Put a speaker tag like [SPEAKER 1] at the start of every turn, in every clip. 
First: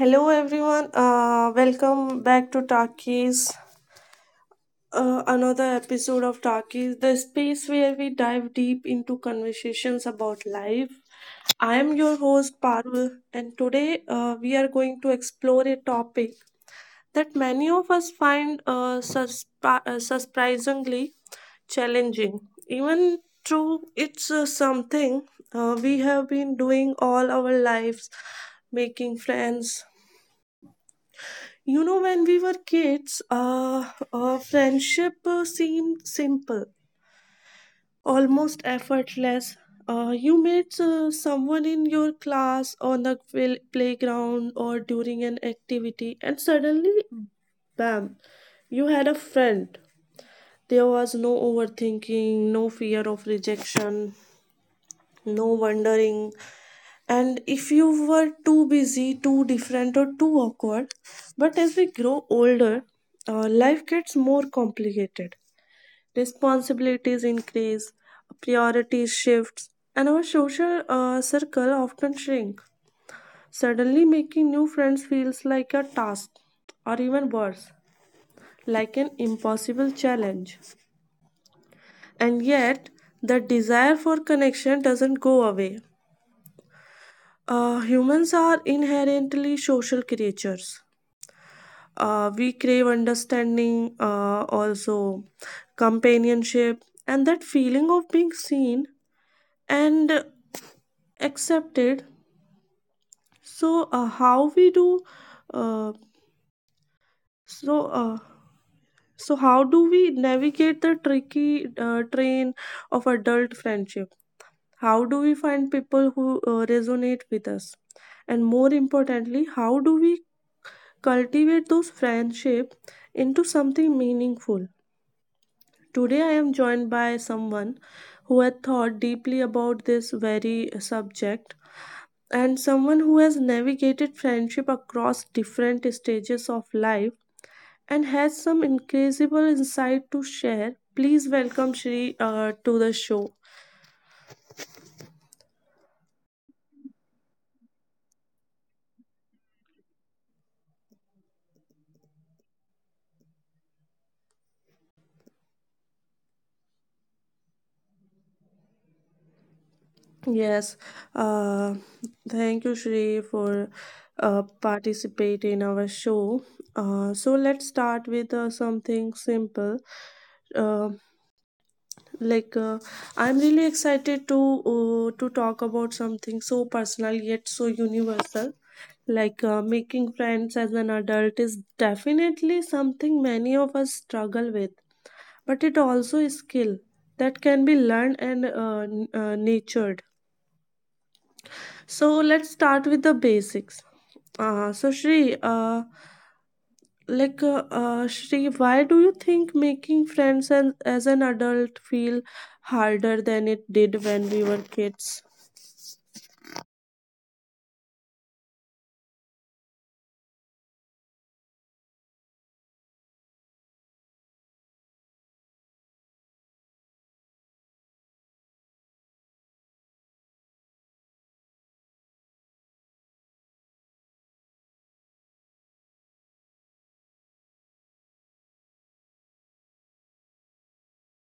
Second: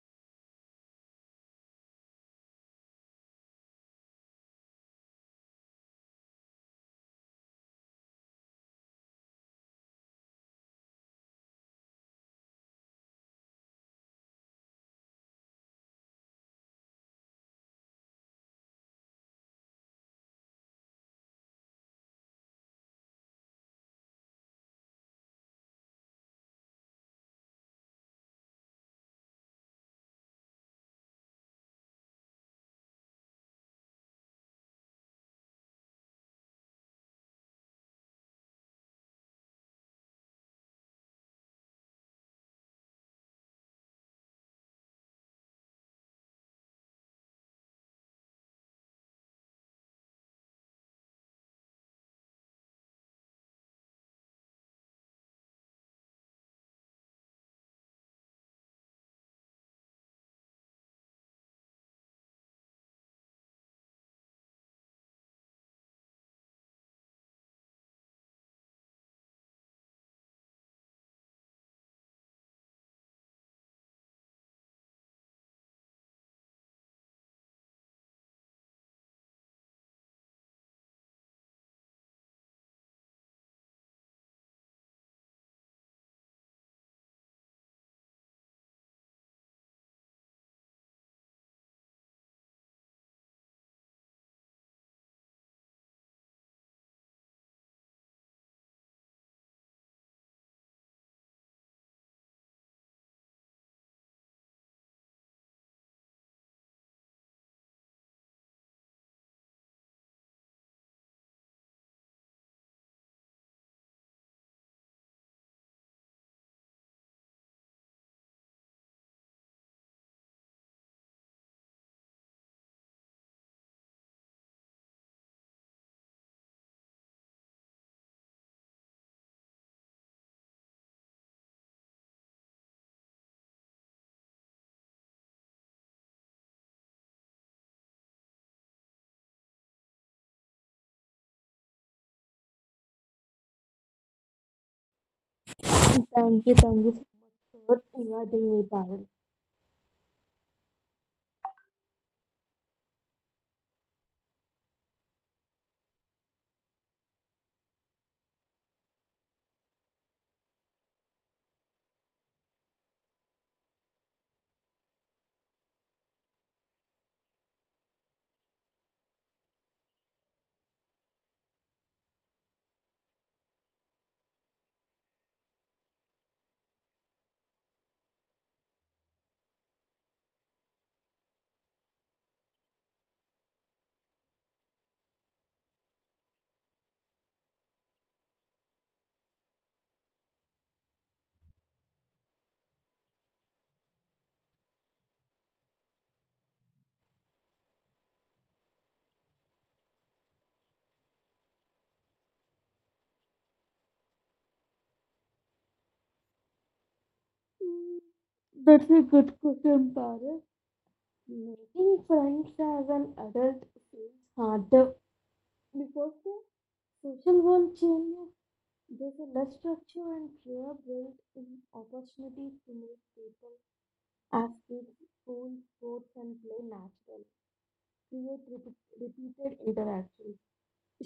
[SPEAKER 1] Hello everyone, welcome back to Talkies, another episode of Talkies, the space where we dive deep into conversations about life. I am your host Parul, and today we are going to explore a topic that many of us find surprisingly challenging, even though it's something we have been doing all our lives making friends. You know, when we were kids, friendship seemed simple, almost effortless. You met someone in your class, on the playground, or during an activity, and suddenly, bam, you had a friend. There was no overthinking, no fear of rejection, no wondering. And if you were too busy, too different, or too awkward, but as we grow older, life gets more complicated. Responsibilities increase, priorities shift, and our social circle often shrink. Suddenly, making new friends feels like a task, or even worse, like an impossible challenge. And yet, the desire for connection doesn't go away. Humans are inherently social creatures. We crave understanding, also companionship, and that feeling of being seen and accepted. So, how we do, uh, so, so how do we navigate the tricky train of adult friendship? How do we find people who resonate with us? And more importantly, how do we cultivate those friendship into something meaningful? Today, I am joined by someone who had thought deeply about this very subject and someone who has navigated friendship across different stages of life and has some incredible insight to share. Please welcome Shri to the show.
[SPEAKER 2] Thank you so much for what you are doing, Parul.
[SPEAKER 1] Yes, uh, thank you, Shri, for participate in our show. So let's start with something simple. Uh, like uh, I'm really excited to talk about something so personal yet so universal, like making friends as an adult is definitely something many of us struggle with, but it also is skill that can be learned and nurtured. So let's start with the basics. uh, so shri uh, Shri, why do you think making friends as an adult feel harder than it did when we were kids?
[SPEAKER 2] Mm, That's a good question, Parul. Making friends as an adult feels harder because the social world changes. There's a less structure and fewer built in opportunities to meet people as kids, school, sports, and play naturally. Repeated interactions,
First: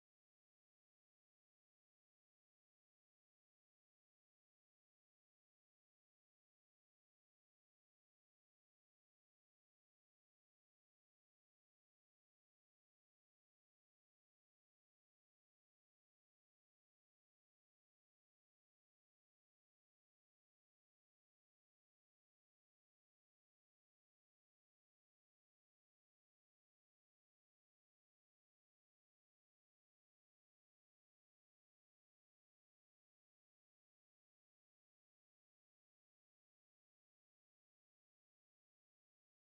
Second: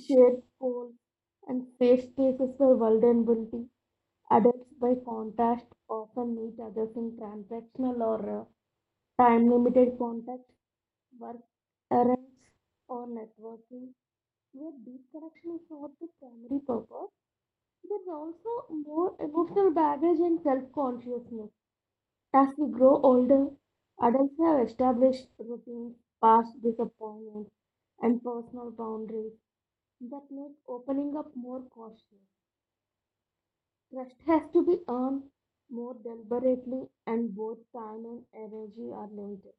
[SPEAKER 2] shared goals, and safe spaces for vulnerability. Adults, by contrast, often meet others in transactional or time limited contacts, work errands, or networking, where deep connection is not the primary purpose. There's also more emotional baggage and self consciousness. As we grow older, adults have established routines, past disappointments, and personal boundaries that make opening up more cautious. Trust has to be earned more deliberately, and both time and energy are limited.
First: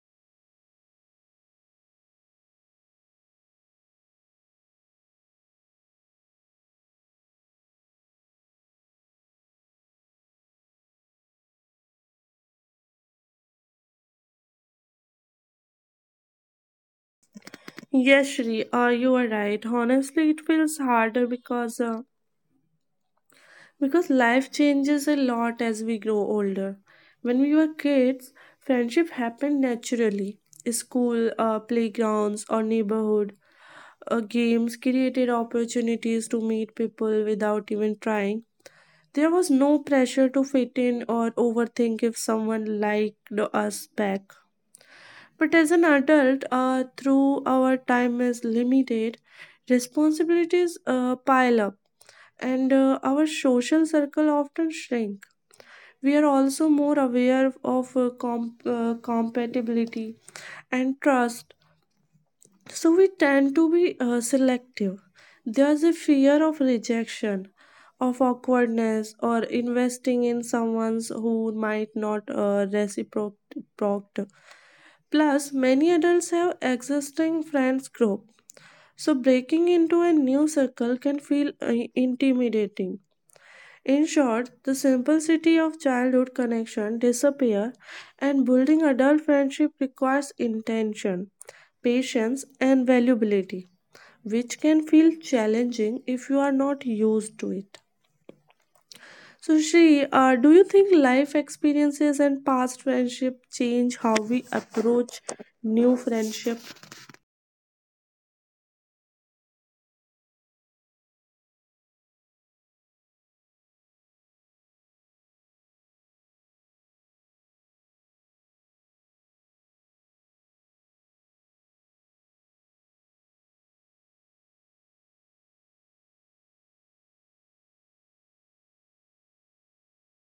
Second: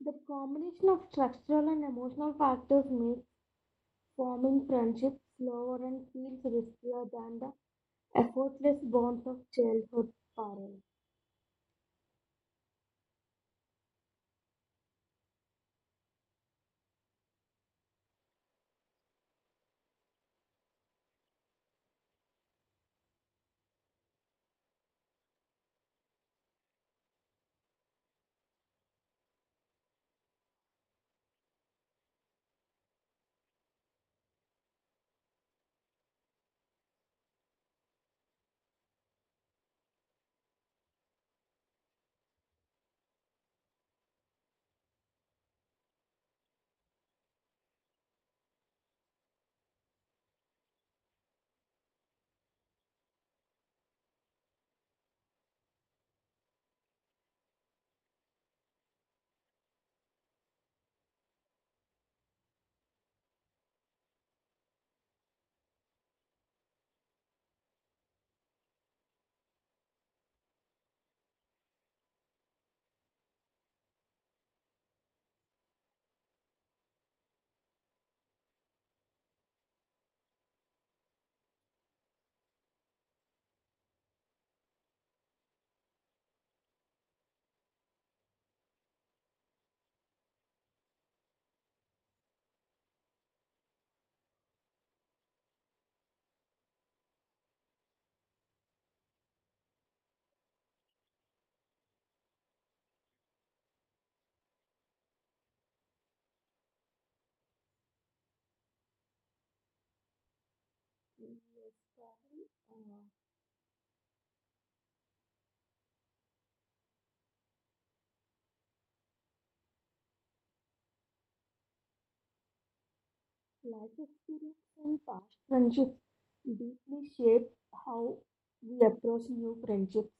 [SPEAKER 2] The combination of structural and emotional factors make forming friendships slower and feels riskier than the effortless bonds of childhood parents.
[SPEAKER 1] Yes, Shri, you are right. Honestly, it feels harder because life changes a lot as we grow older. When we were kids, friendship happened naturally. School, playgrounds, or neighborhood games created opportunities to meet people without even trying. There was no pressure to fit in or overthink if someone liked us back. But as an adult, through our time is limited, responsibilities pile up, and our social circle often shrink. We are also more aware of compatibility and trust, so we tend to be selective. There's a fear of rejection, of awkwardness, or investing in someone who might not reciprocate. Plus, many adults have existing friends group, so breaking into a new circle can feel intimidating. In short, the simplicity of childhood connection disappear, and building adult friendship requires intention, patience, and valuability, which can feel challenging if you are not used to it. So, Shri, do you think life experiences and past friendship change how we approach new friendship?
[SPEAKER 2] Yes, Carol, uh, life experience and past friendships deeply shape how we approach new friendships.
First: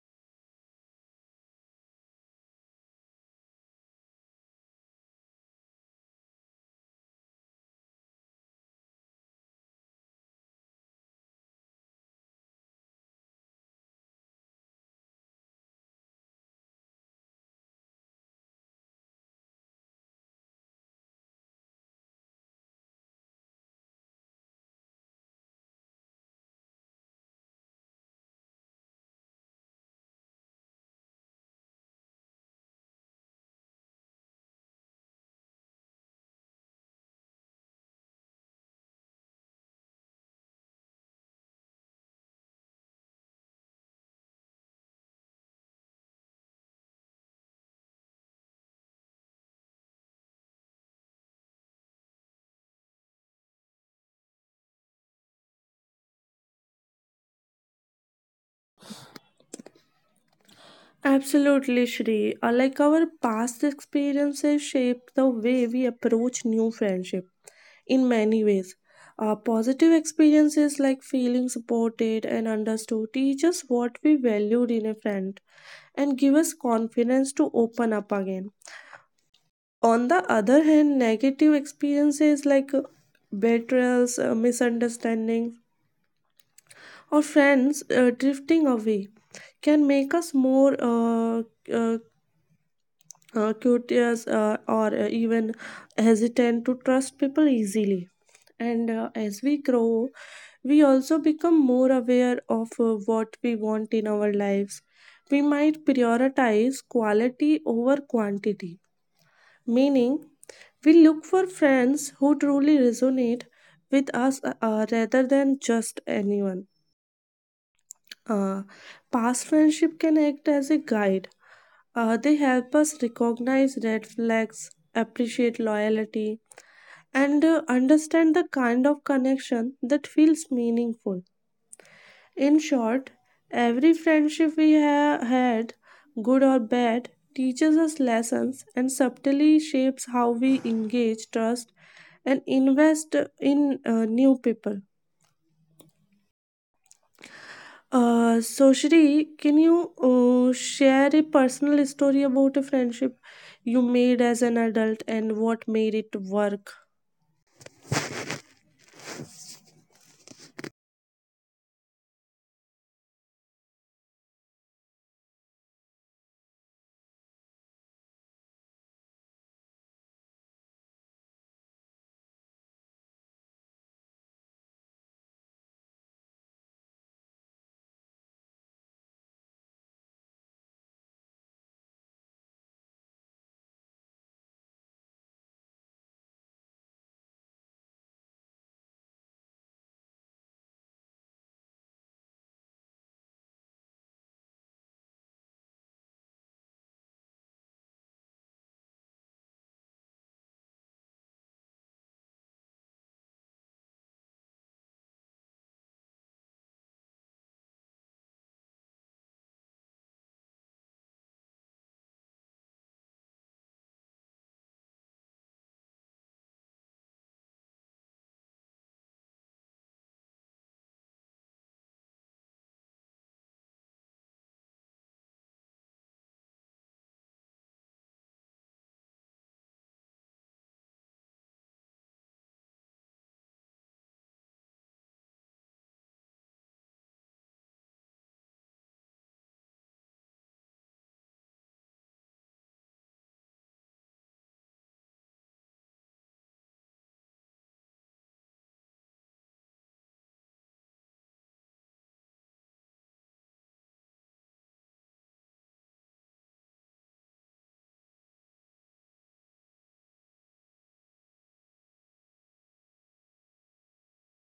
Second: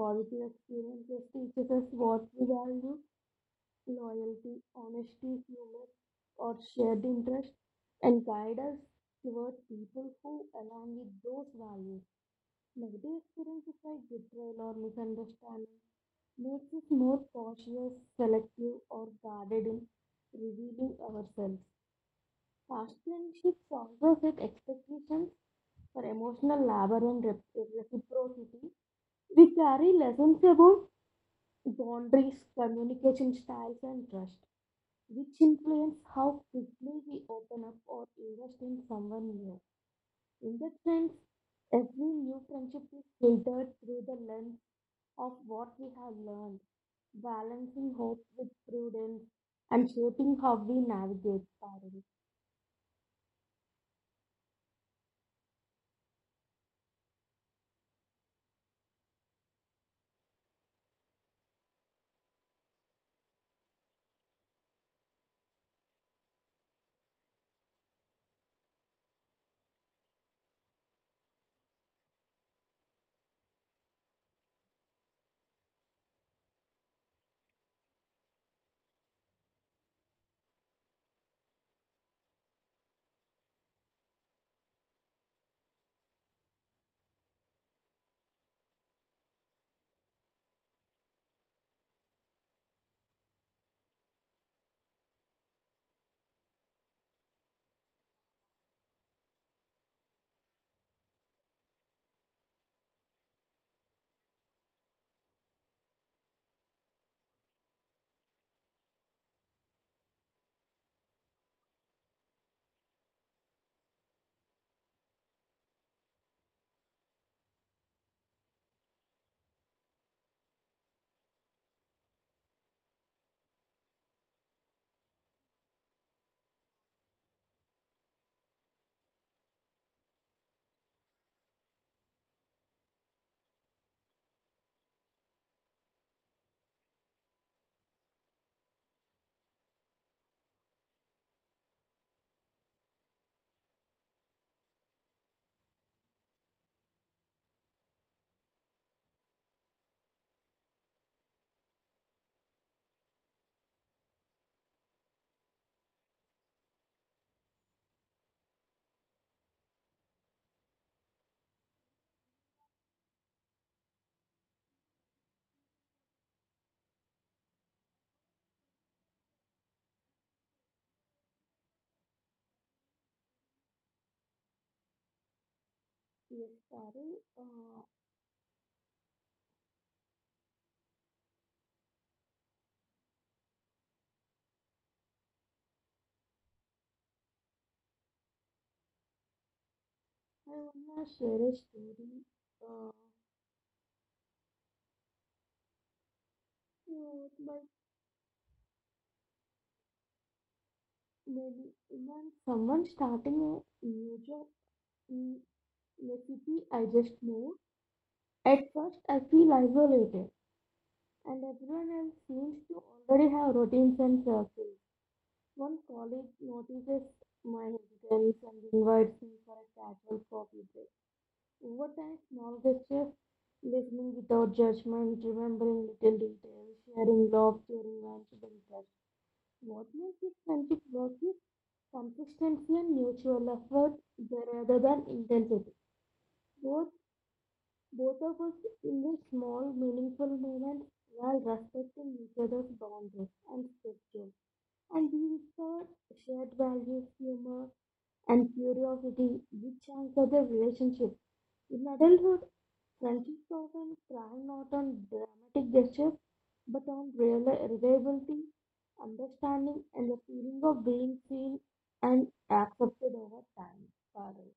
[SPEAKER 2] Positive experiences teaches us what we value: loyalty, honesty, humor, or shared interest, and guide us toward people who align with those values. Negative experiences like betrayal or misunderstanding makes us more cautious, selective, or guarded in revealing ourselves. Past friendships also set expectations for emotional labor and reciprocity. We carry lessons about boundaries, communication styles, and trust, which influence how quickly we open up or invest in someone new. In that sense, every new friendship is filtered through the lens of what we have learned, balancing hope with prudence and shaping how we navigate Parul.
[SPEAKER 1] Absolutely, Shri. Like our past experiences shape the way we approach new friendship in many ways. Positive experiences like feeling supported and understood teach us what we valued in a friend and give us confidence to open up again. On the other hand, negative experiences like betrayals, misunderstandings, or friends drifting away can make us more uh, curious, or even hesitant to trust people easily. And as we grow, we also become more aware of what we want in our lives. We might prioritize quality over quantity, meaning we look for friends who truly resonate with us, rather than just anyone. Uh, past friendship can act as a guide. They help us recognize red flags, appreciate loyalty, and understand the kind of connection that feels meaningful. In short, every friendship we have had, good or bad, teaches us lessons and subtly shapes how we engage, trust, and invest in new people. Shri, can you share a personal story about a friendship you made as an adult and what made it work?
[SPEAKER 2] Yes, Parul, I wanna share a story. Uh, like maybe when someone starting a new job in a city I just moved. At first, I feel isolated, and everyone else seems to already have routines and circles. One colleague notices my hesitance and invites me for a casual coffee break. Over time, small gestures, listening without judgment, remembering little details, sharing love during lunch break. What makes this friendship work is consistency and mutual effort rather than intensity. Both Both of us invest small, meaningful moments while respecting each other's boundaries and schedule. And we discover shared values, humor, and curiosity, which anchor the relationship. In adulthood, friendships often thrive not on dramatic gestures, but on real reliability, understanding, and the feeling of being seen and accepted over time. Sorry.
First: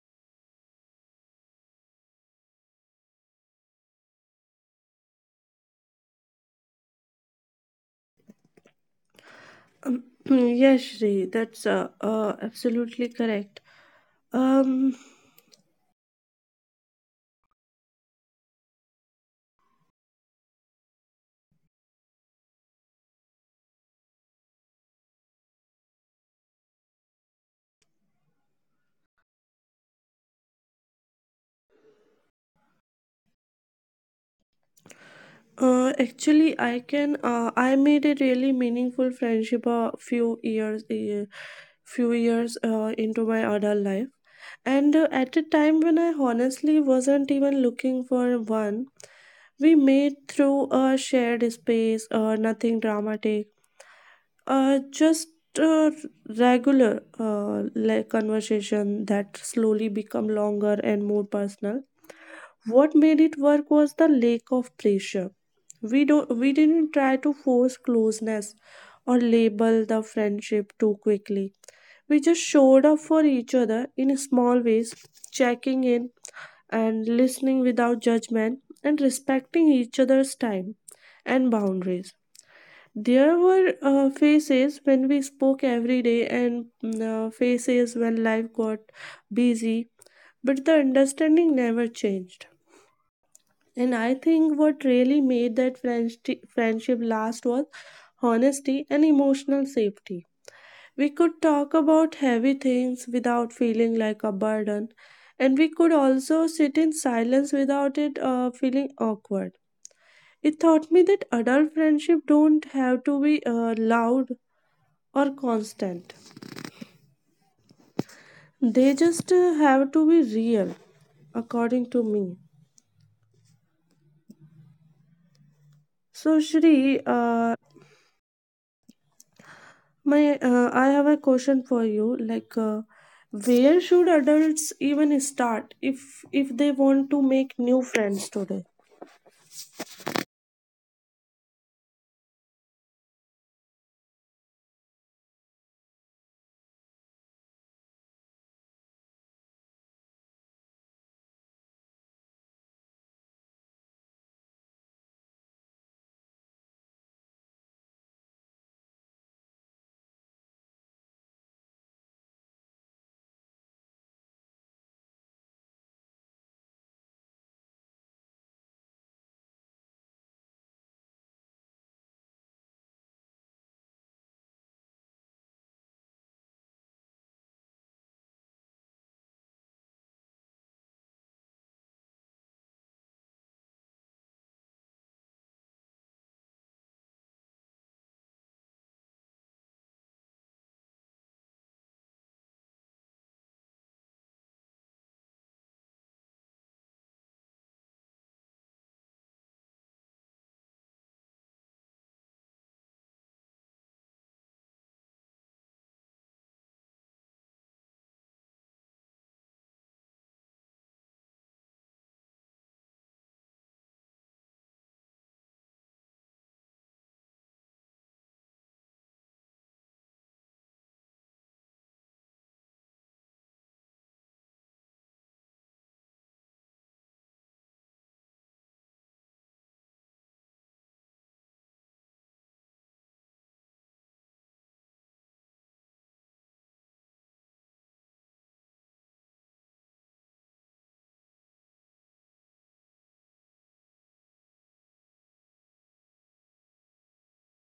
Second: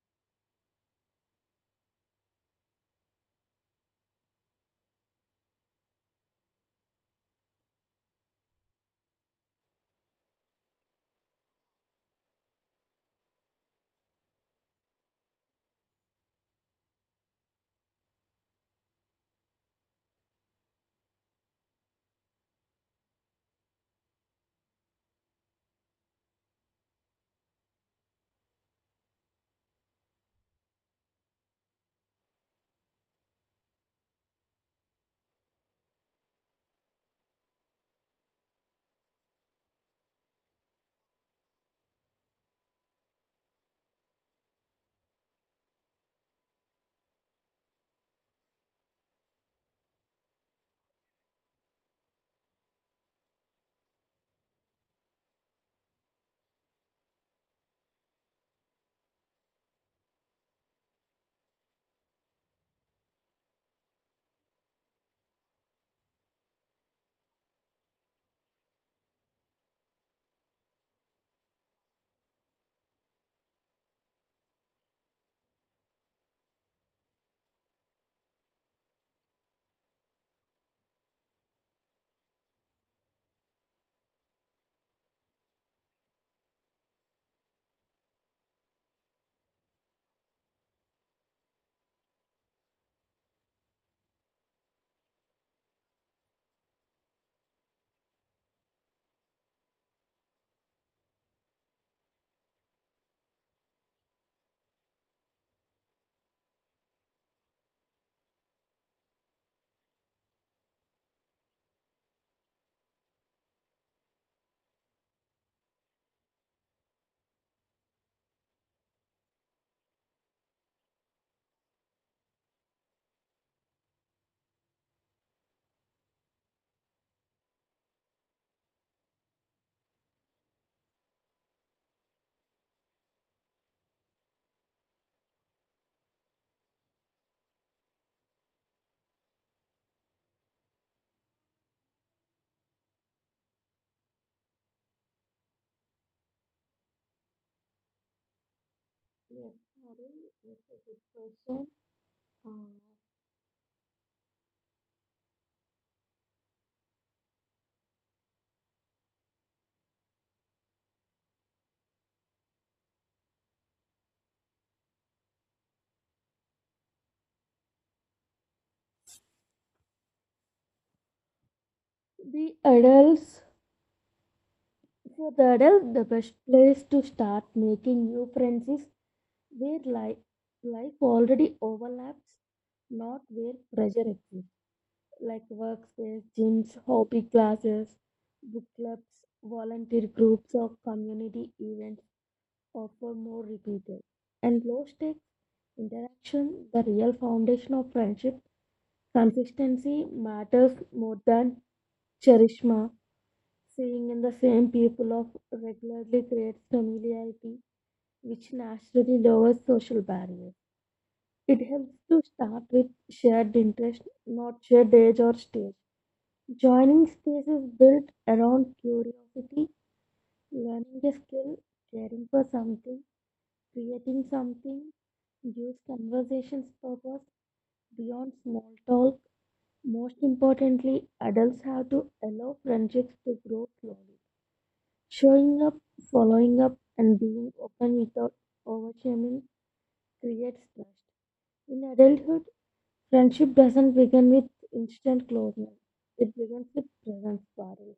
[SPEAKER 1] Yes, Shri, that's absolutely correct. Um, actually, I can. I made a really meaningful friendship few years into my adult life, and at a time when I honestly wasn't even looking for one. We made through a shared space, nothing dramatic, just uh, regular like conversation that slowly become longer and more personal. What made it work was the lack of pressure. We didn't try to force closeness or label the friendship too quickly. We just showed up for each other in small ways, checking in and listening without judgment and respecting each other's time and boundaries. There were phases when we spoke every day and phases when life got busy, but the understanding never changed. And I think what really made that friendship last was honesty and emotional safety. We could talk about heavy things without feeling like a burden, and we could also sit in silence without it feeling awkward. It taught me that adult friendship don't have to be loud or constant. They just have to be real, according to me. So, Shri, I have a question for you. Where should adults even start if they want to make new friends today?
[SPEAKER 2] Yes, sorry. Yes, a good question. Uh, The adults, for the adult, the best place to start making new friends is where life already overlaps, not where pressure exists, like workspace, gyms, hobby classes, book clubs, volunteer groups, or community events offer more repeated and low stakes interaction. The real foundation of friendship consistency matters more than charisma. Seeing in the same people of regularly creates familiarity, which naturally lowers social barriers. It helps to start with shared interest, not shared age or stage. Joining spaces built around curiosity, learning a skill, caring for something, creating something, gives conversations purpose beyond small talk. Most importantly, adults have to allow friendships to grow slowly. Showing up, following up, and being open without overshaming creates trust. In adulthood, friendship doesn't begin with instant closeness. It begins with presence, Parul.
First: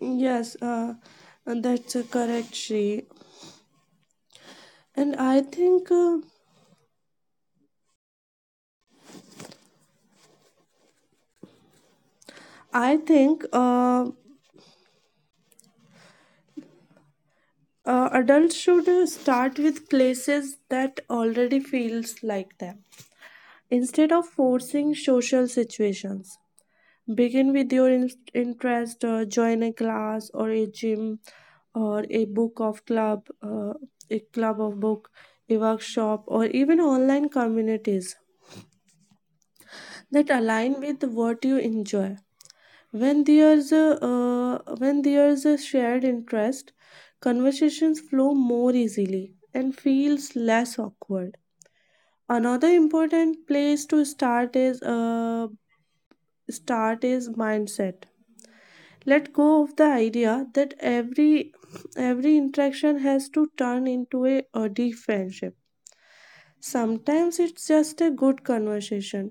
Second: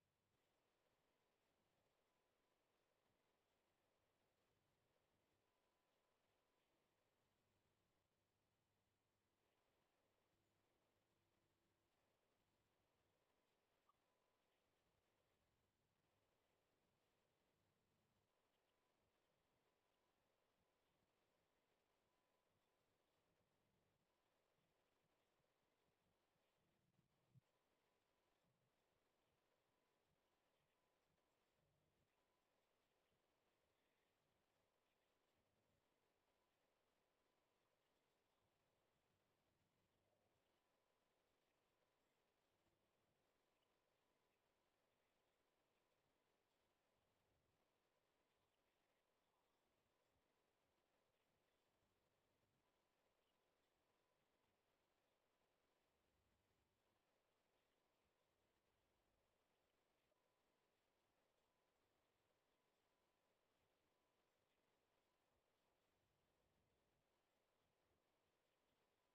[SPEAKER 1] Yes, and that's correct, Shri. And I think adults should start with places that already feels like them instead of forcing social situations. Begin with your interest, join a class or a gym or a book of club, a club of book, a workshop, or even online communities that align with what you enjoy. When there's a shared interest, conversations flow more easily and feels less awkward. Another important place to start is mindset let go of the idea that every interaction has to turn into a deep friendship. Sometimes it's just a good conversation,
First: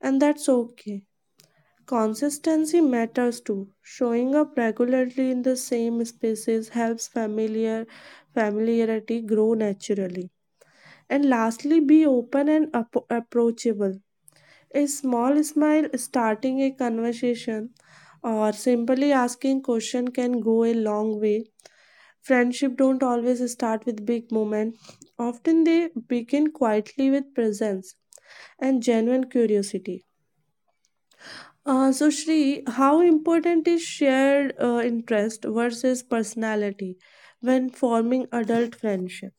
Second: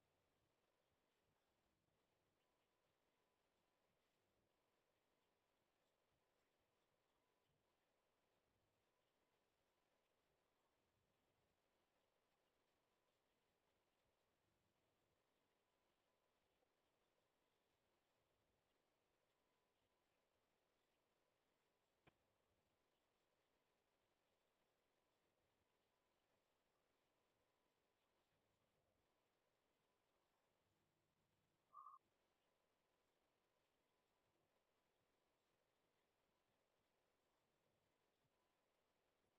[SPEAKER 1] and that's okay. Consistency matters too; showing up regularly in the same spaces helps familiarity grow naturally. And lastly, be open and approachable. A small smile, starting a conversation, or simply asking question can go a long way. Friendship don't always start with big moments. Often they begin quietly with presence and genuine curiosity. Shri, how important is shared interest versus personality when forming adult friendship?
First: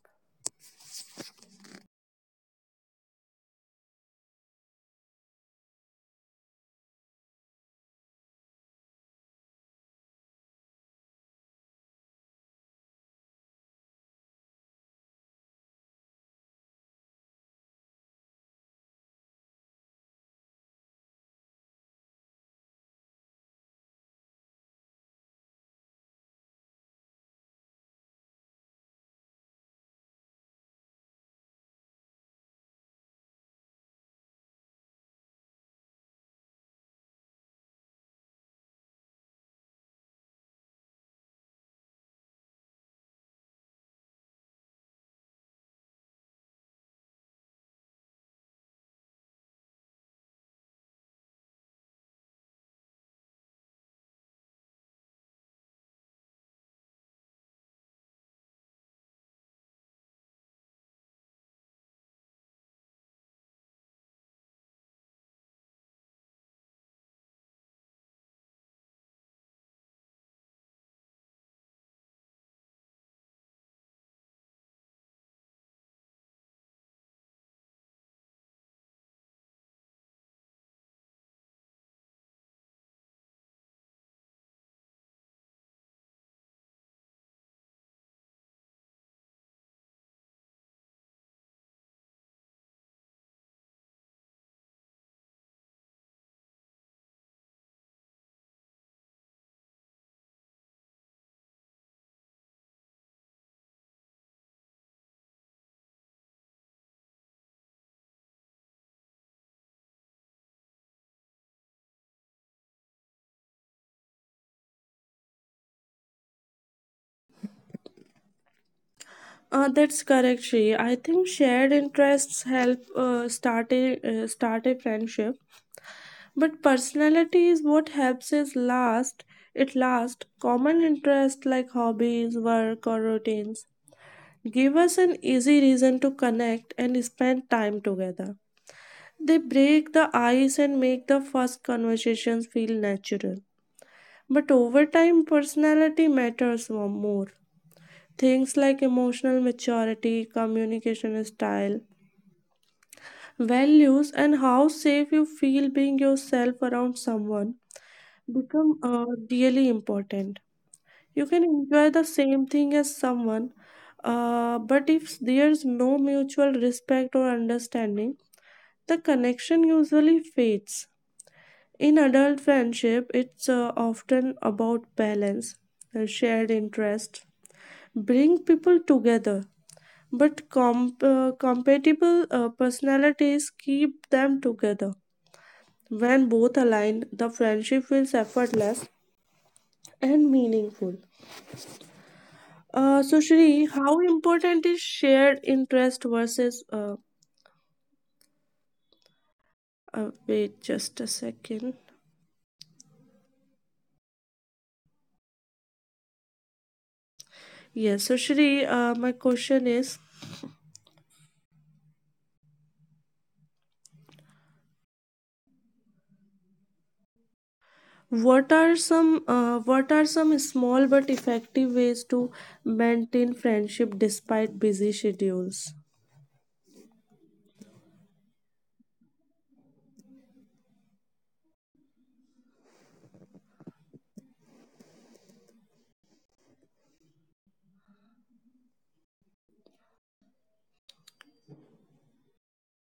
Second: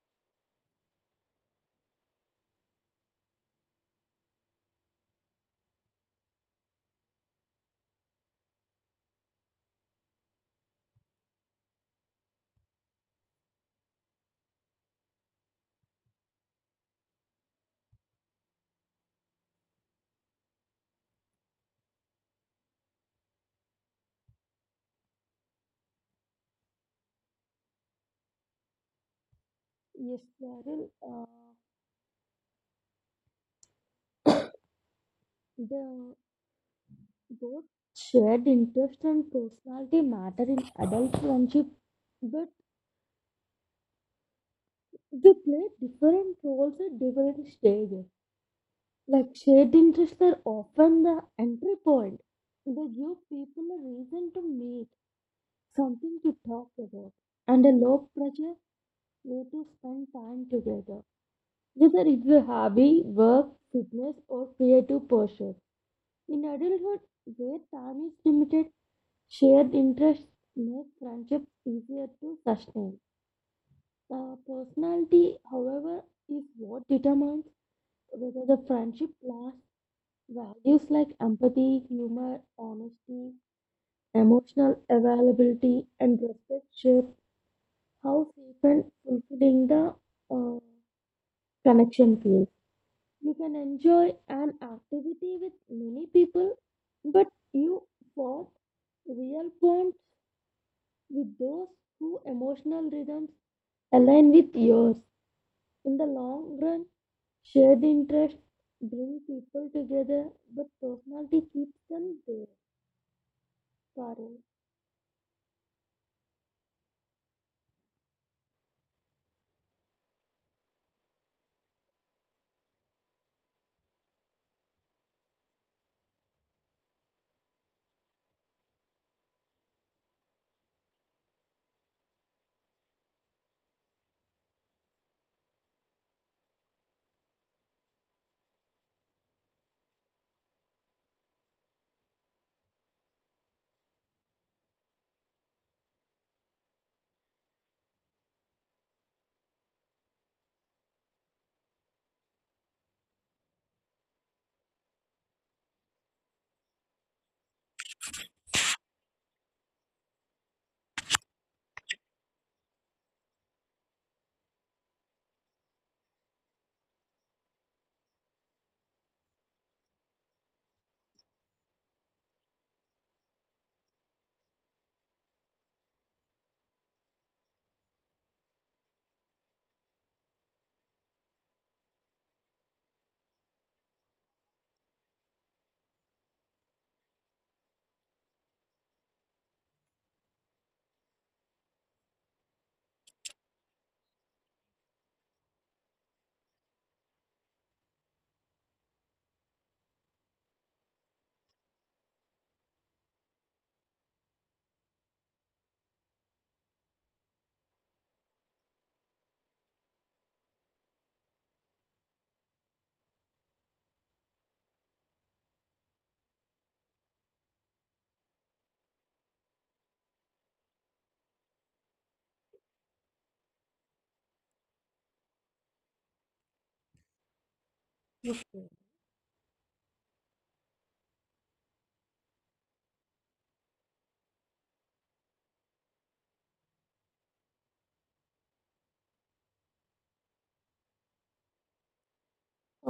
[SPEAKER 2] Yes, Parul. The Both shared interest and personality matter in adult friendship, but they play different roles at different stages. Like shared interests are often the entry point. They give people a reason to meet, something to talk about, and a low pressure way to spend time together. Whether it's a hobby, work, fitness, or creative pursuit. In adulthood, where time is limited, shared interests make friendships easier to sustain. Personality, however, is what determines whether the friendship lasts. Values like empathy, humor, honesty, emotional availability, and respect shape how frequent fulfilling the uh, connection feels. You can enjoy an activity with many people, but you form real bonds with those who emotional rhythms align with yours. In the long run, shared interests bring people together, but personality keeps them there. Parul,
[SPEAKER 1] That's correct, Shri. I think shared interests help start a friendship, but personality is what helps us last. It last. Common interests like hobbies, work, or routines give us an easy reason to connect and spend time together. They break the ice and make the first conversations feel natural. But over time, personality matters more. Things like emotional maturity, communication style, values, and how safe you feel being yourself around someone become really important. You can enjoy the same thing as someone, but if there's no mutual respect or understanding, the connection usually fades. In adult friendship, it's often about balance, shared interest bring people together, but compatible personalities keep them together. When both align, the friendship feels effortless and meaningful. Shri, how important is shared interest versus wait just a second. Yes, so Shri, my question is, what are some small but effective ways to maintain friendship despite busy schedules?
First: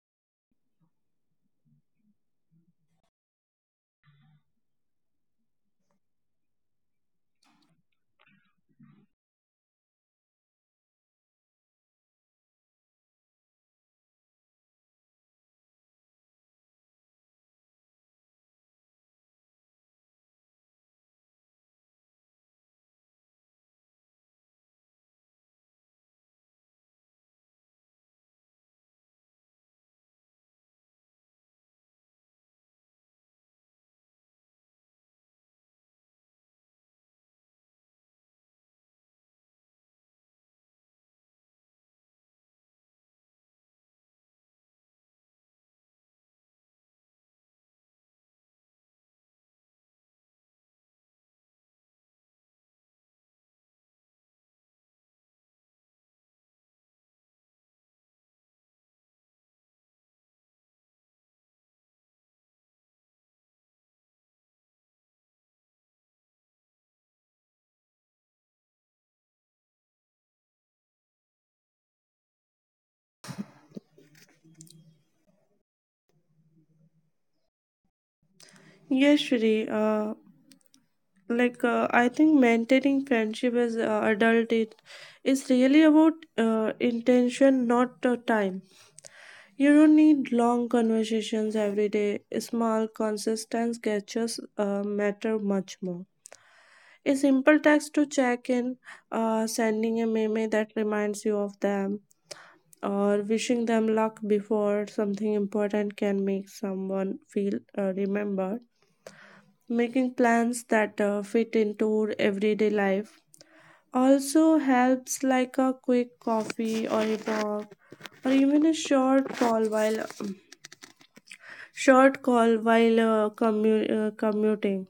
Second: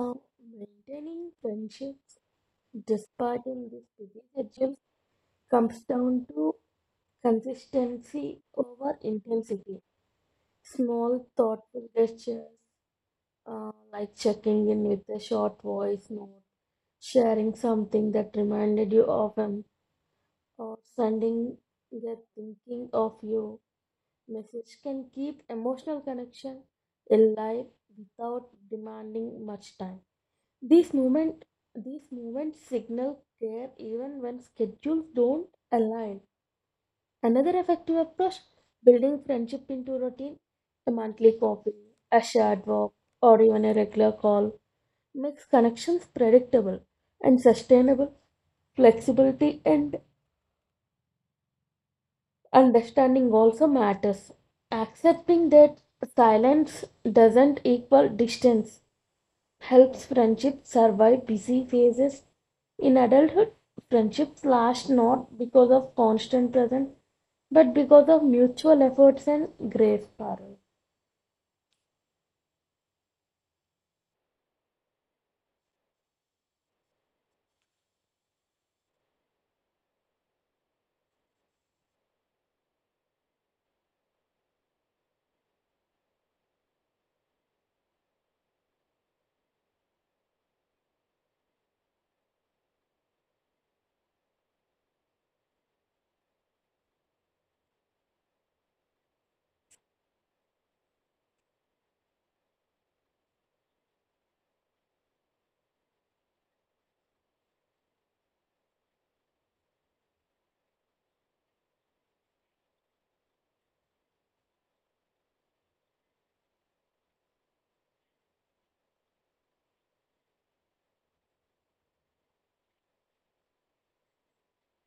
[SPEAKER 2] uh, maintaining friendships despite in this busy schedule comes down to consistency over intensity. Small, thoughtful gestures like checking in with a short voice note, sharing something that reminded you of him, or sending the thinking of you message can keep emotional connection alive without demanding much time. These movement, these movements signal care even when schedules don't align. Another effective approach, building friendship into routine, a monthly coffee, a shared walk, or even a regular call makes connections predictable and sustainable. Flexibility and understanding also matters. Accepting that silence doesn't equal distance helps friendship survive busy phases. In adulthood, friendships last not because of constant presence, but because of mutual efforts and grace, Parul.
[SPEAKER 1] Yes, Shri. I think maintaining friendship as adult, it is really about intention, not time. You don't need long conversations every day. Small, consistent gestures matter much more. A simple text to check in, sending a meme that reminds you of them, or wishing them luck before something important can make someone feel remembered. Making plans that fit into everyday life also helps, like a quick coffee or a walk, or even a short call while commuting.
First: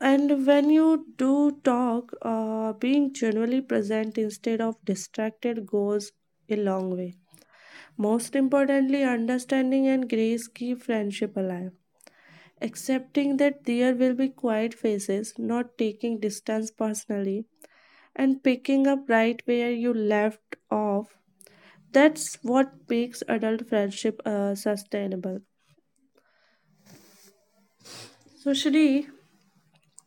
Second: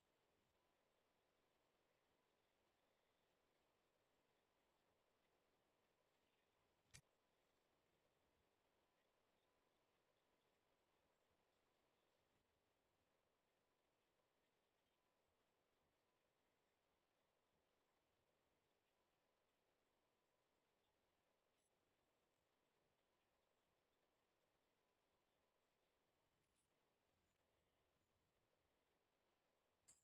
[SPEAKER 1] And when you do talk, being genuinely present instead of distracted goes a long way. Most importantly, understanding and grace keep friendship alive. Accepting that there will be quiet phases, not taking distance personally, and picking up right where you left off. That's what makes adult friendship sustainable. So, Shri,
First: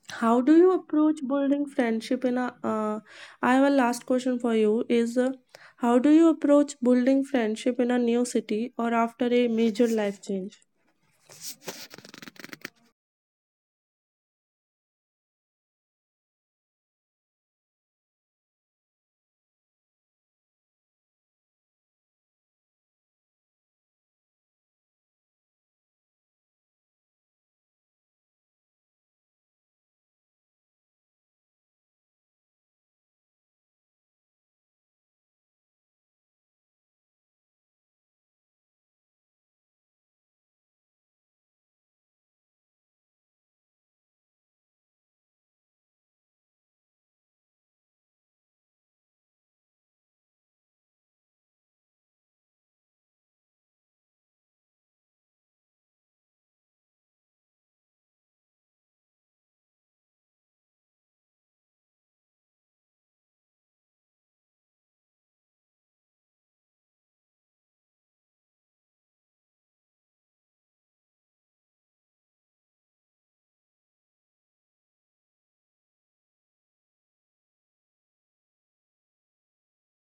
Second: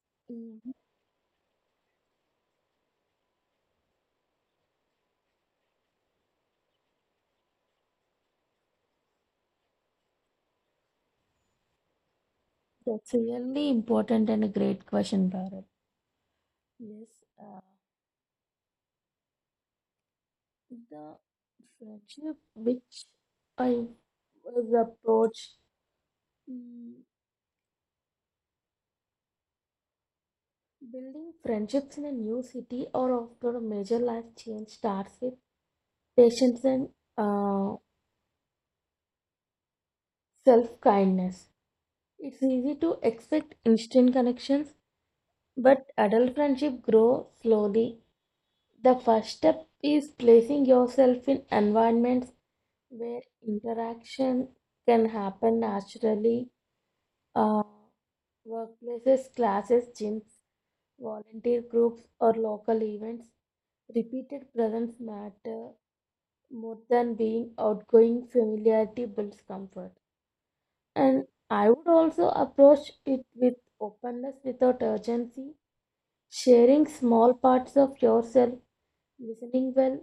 [SPEAKER 1] How do
[SPEAKER 2] Mhm.
[SPEAKER 1] you approach building friendship in a? I have a last question for you. Is how do you approach building friendship in a new city or after a major life change?
[SPEAKER 2] That's really important and a great question, Bharat. Yes, uh, the friendship which I was approached, mm, building friendships in a new city or after a major life change starts with patience and uh, self kindness. It's easy to expect instant connections, but adult friendship grow slowly. The first step is placing yourself in environments where interaction can happen naturally. Uh, Workplaces, classes, gyms, volunteer groups, or local events. Repeated presence matter more than being outgoing. Familiarity builds comfort. And I would also approach it with openness without urgency. Sharing small parts of yourself, listening well,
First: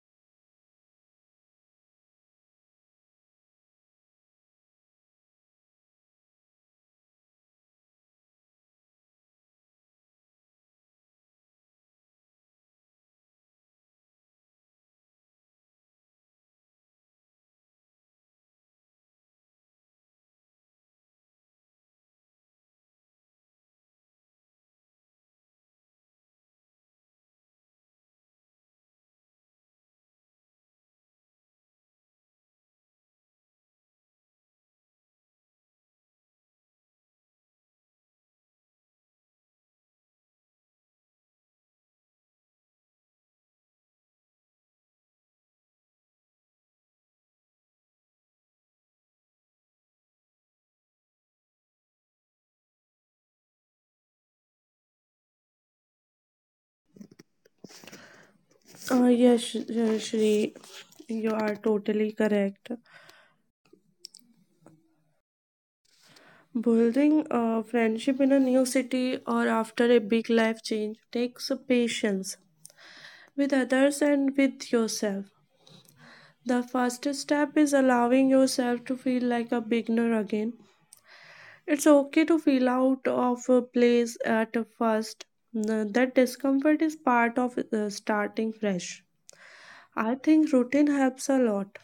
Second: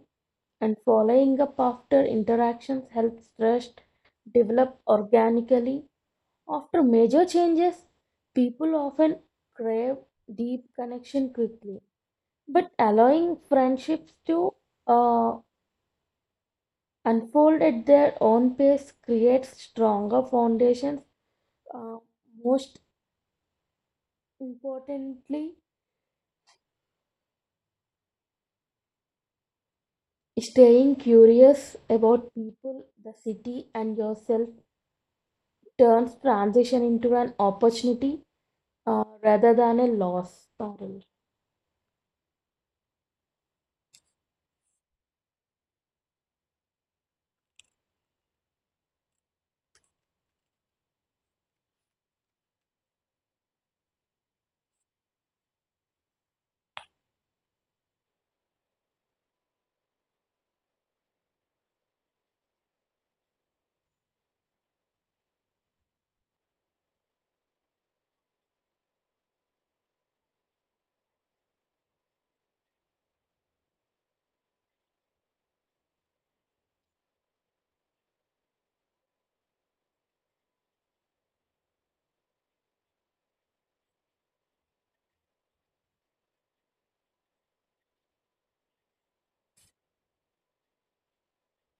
[SPEAKER 2] and following up after interactions helps trust develop organically. After major changes, people often crave deep connection quickly, but allowing friendships to uh, unfold at their own pace creates stronger foundations. Uh, Most importantly, staying curious about people, the city, and yourself turns transition into an opportunity rather than a loss. Parul.
[SPEAKER 1] Shri, you are totally correct. Building a friendship in a new city or after a big life change takes patience with others and with yourself. The first step is allowing yourself to feel like a beginner again. It's okay to feel out of a place at first. That discomfort is part of starting fresh. I think routine helps a lot.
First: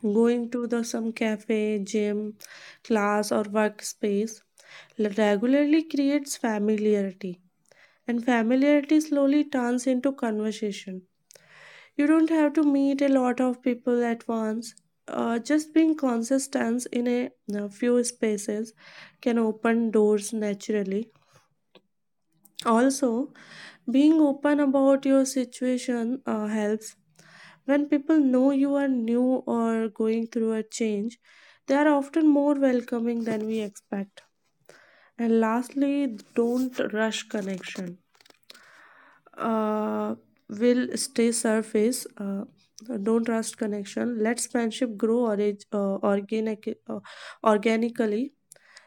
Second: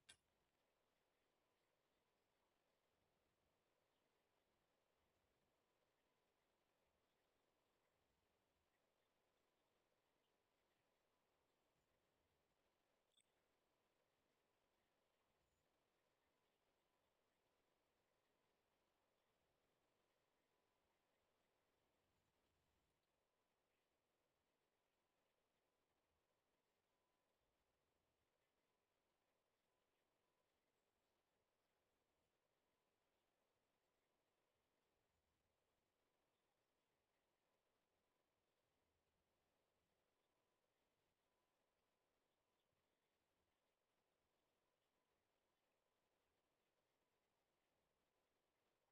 [SPEAKER 1] Going to the some cafe, gym, class or workspace regularly creates familiarity, and familiarity slowly turns into conversation. You don't have to meet a lot of people at once. Just being consistent in a few spaces can open doors naturally. Also, being open about your situation helps. When people know you are new or going through a change, they are often more welcoming than we expect. And lastly, don't rush connection. Uh, will stay surface. Don't rush connection. Let friendship grow organically.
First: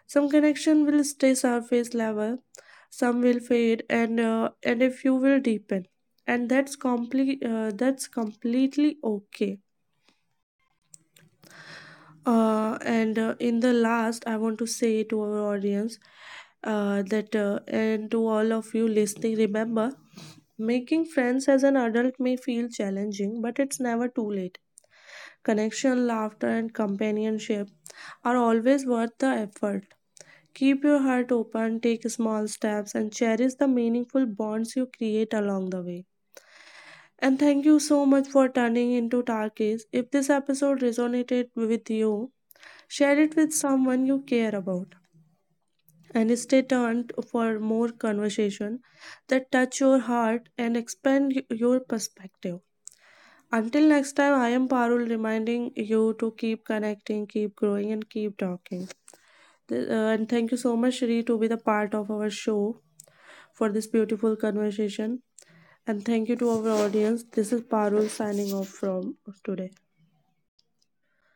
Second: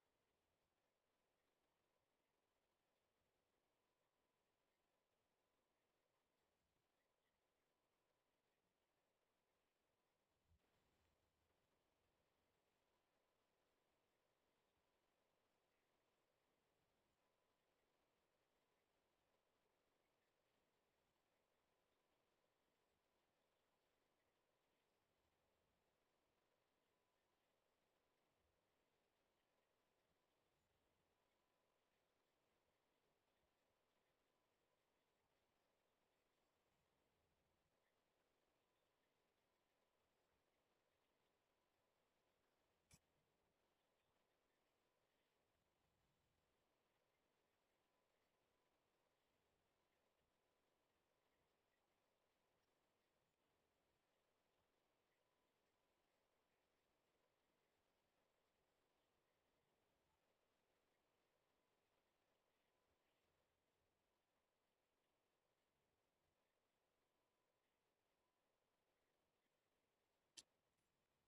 [SPEAKER 1] Some connection will stay surface level, some will fade, and and a few will deepen, and that's completely okay. And In the last, I want to say to our audience that and to all of you listening, remember making friends as an adult may feel challenging, but it's never too late. Connection, laughter, and companionship are always worth the effort. Keep your heart open, take small steps, and cherish the meaningful bonds you create along the way. And thank you so much for turning into Tarkis. If this episode resonated with you, share it with someone you care about. And stay tuned for more conversation that touch your heart and expand your perspective. Until next time, I am Parul reminding you to keep connecting, keep growing, and keep talking. And thank you so much, Shri, to be the part of our show for this beautiful conversation. And thank you to our audience. This is Parul signing off from today.